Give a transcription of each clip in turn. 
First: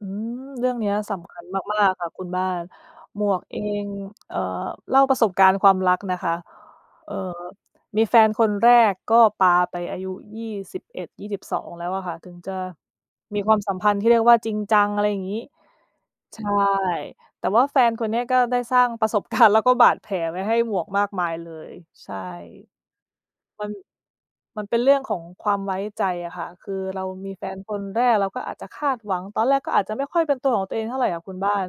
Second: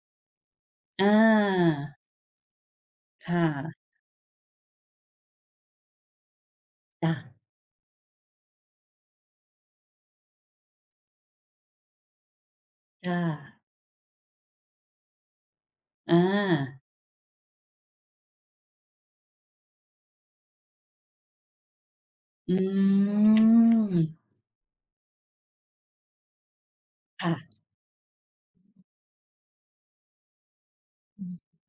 อืม เรื่องเนี้ยอสำคัญมาก า ๆ ค่ะคุณบ้าน หมคว่ก เอะ ง เอ่อ เล่าประสบการณ์ความรักนะคะ จเ้อ่อ ะ มีแฟนคนแรกก็ปาไปอายุ 21-22 แล้วอะค่ะ ถึงจะ ค่มีควะ ามสัมพันธ์ที่เรียกว่าจริงจัง อะไรอย่างงี้ อใช่ า แต่ว่าแฟนคนเนี้ยก็ได้สร้างประสบ การณ์ แล้วก็บาดแผลไว้ให้หมวกมากมายเลย ใช่ อืมัน ม มันเป็นเรื่องของความ ไว้ใจอะค่ะ คือเราคม่ีแฟะ นคนแรก เราก็อาจจะคาดหวัง ตอนแรกก็อาจจะไม่ค่อยเป็นตัวของตัวเองเท่าไรอะอืคุม ณบ้าน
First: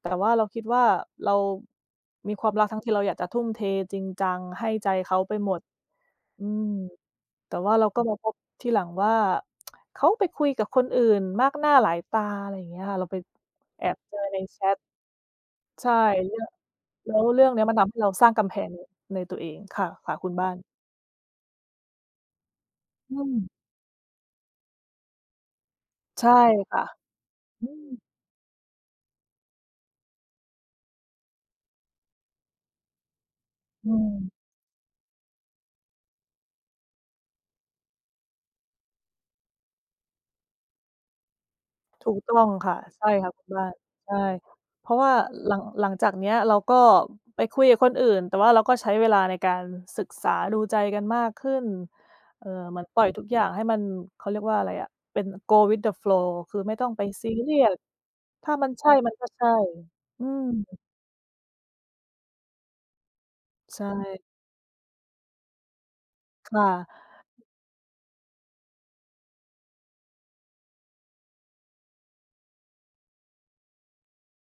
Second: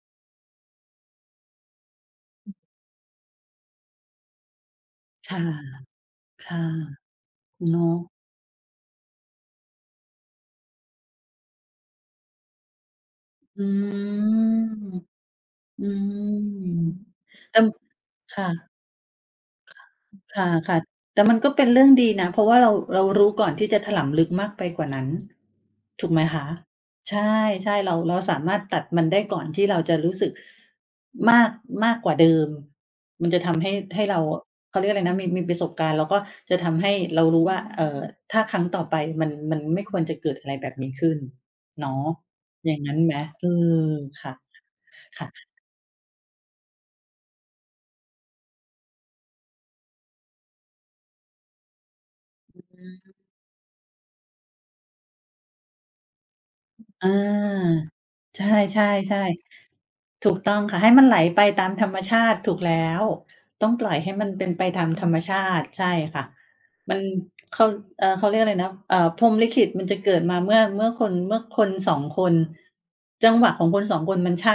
แต่ว่าเราคิดว่าเรามีความรักทั้งที ที่เราอยากจะทุ่มเทจริงจัง ให้ใจเขาคไป่ะ หมด อคื่ะ ม แต่ว่เานาเราก็ ะ มาพบทีหลังว่า เขาไปคุยกับคนอื่นมากหน้าหลายตา อะไรอย่างเงี้ยค่ะ เราไปอืแอบเจอในม แชต อืใช่ ม เรื่อง แล้วเรื่องเต็นี้ ม มันทำให้เราสร้างคก่ะ ำแพงใน ในตัวเองค่ะ ค่ะ คุณค่บ้าน ะ ๆ แต่มันก็เป็นเรื่องดีนะ เพราะว่าเรา เราอืรู้ม ก่อนที่จะถลำลึกมากไปกว่านั้น ถูกไหมใช่คะ ค่ะ ใช่ อใืช่ เรา ม เราสามารถตัดมันได้ก่อนที่เราจะรู้สึกมาก มากกว่าเดิม มันจะทำให้ อืให้เรา ม เขาเรียกว่าอะไรนะ มี มีประสบการณ์ แล้วก็จะทำให้ เรารู้ว่า เอ่อ ถ้าครั้งต่อไปมัน มันไม่ควรจะเกิดอะไรแบบนี้ขึ้นเนาะ ถูกต้องคอย่่ะ างงั้นใช่ไหม? ค่ะคเุอณอ บ้าน ใช่ ค่ะ เพราะว่าค่ะ หลัง หลังจากเนี้ย เราก็ไปคุยกับคนอื่น แต่ว่าเราก็ใช้ เวลาในการศึกษาดูใจกันมากขึ้น เอ่อ เหอมือน ืปล่อยม ทุกอย่างให้มัน เขาเรียกว่าอะไรอ่ะ เป็น go with the flow คือไม่ต้องไป อา ซีเรียส ใชถ้ามันใช่ ่ มันก็ใช่ ๆ อืๆ ถูกม ต้องค่ะ ให้มันไหลไปตามธรรม ชาติถูกแล้ว ต้องใชปล่อยให้่ มันเป็นไปตามธรรมชาติ ใช่ค่ะ ค่ะ มัน เขา เออ เขาเรียกอะไรนะ เอ่อ พรหมลิขิตมันจะเกิดมาเมื่อ เมื่อคน เมื่อคน 2 คน จังหวะของคน 2 คนมันใช่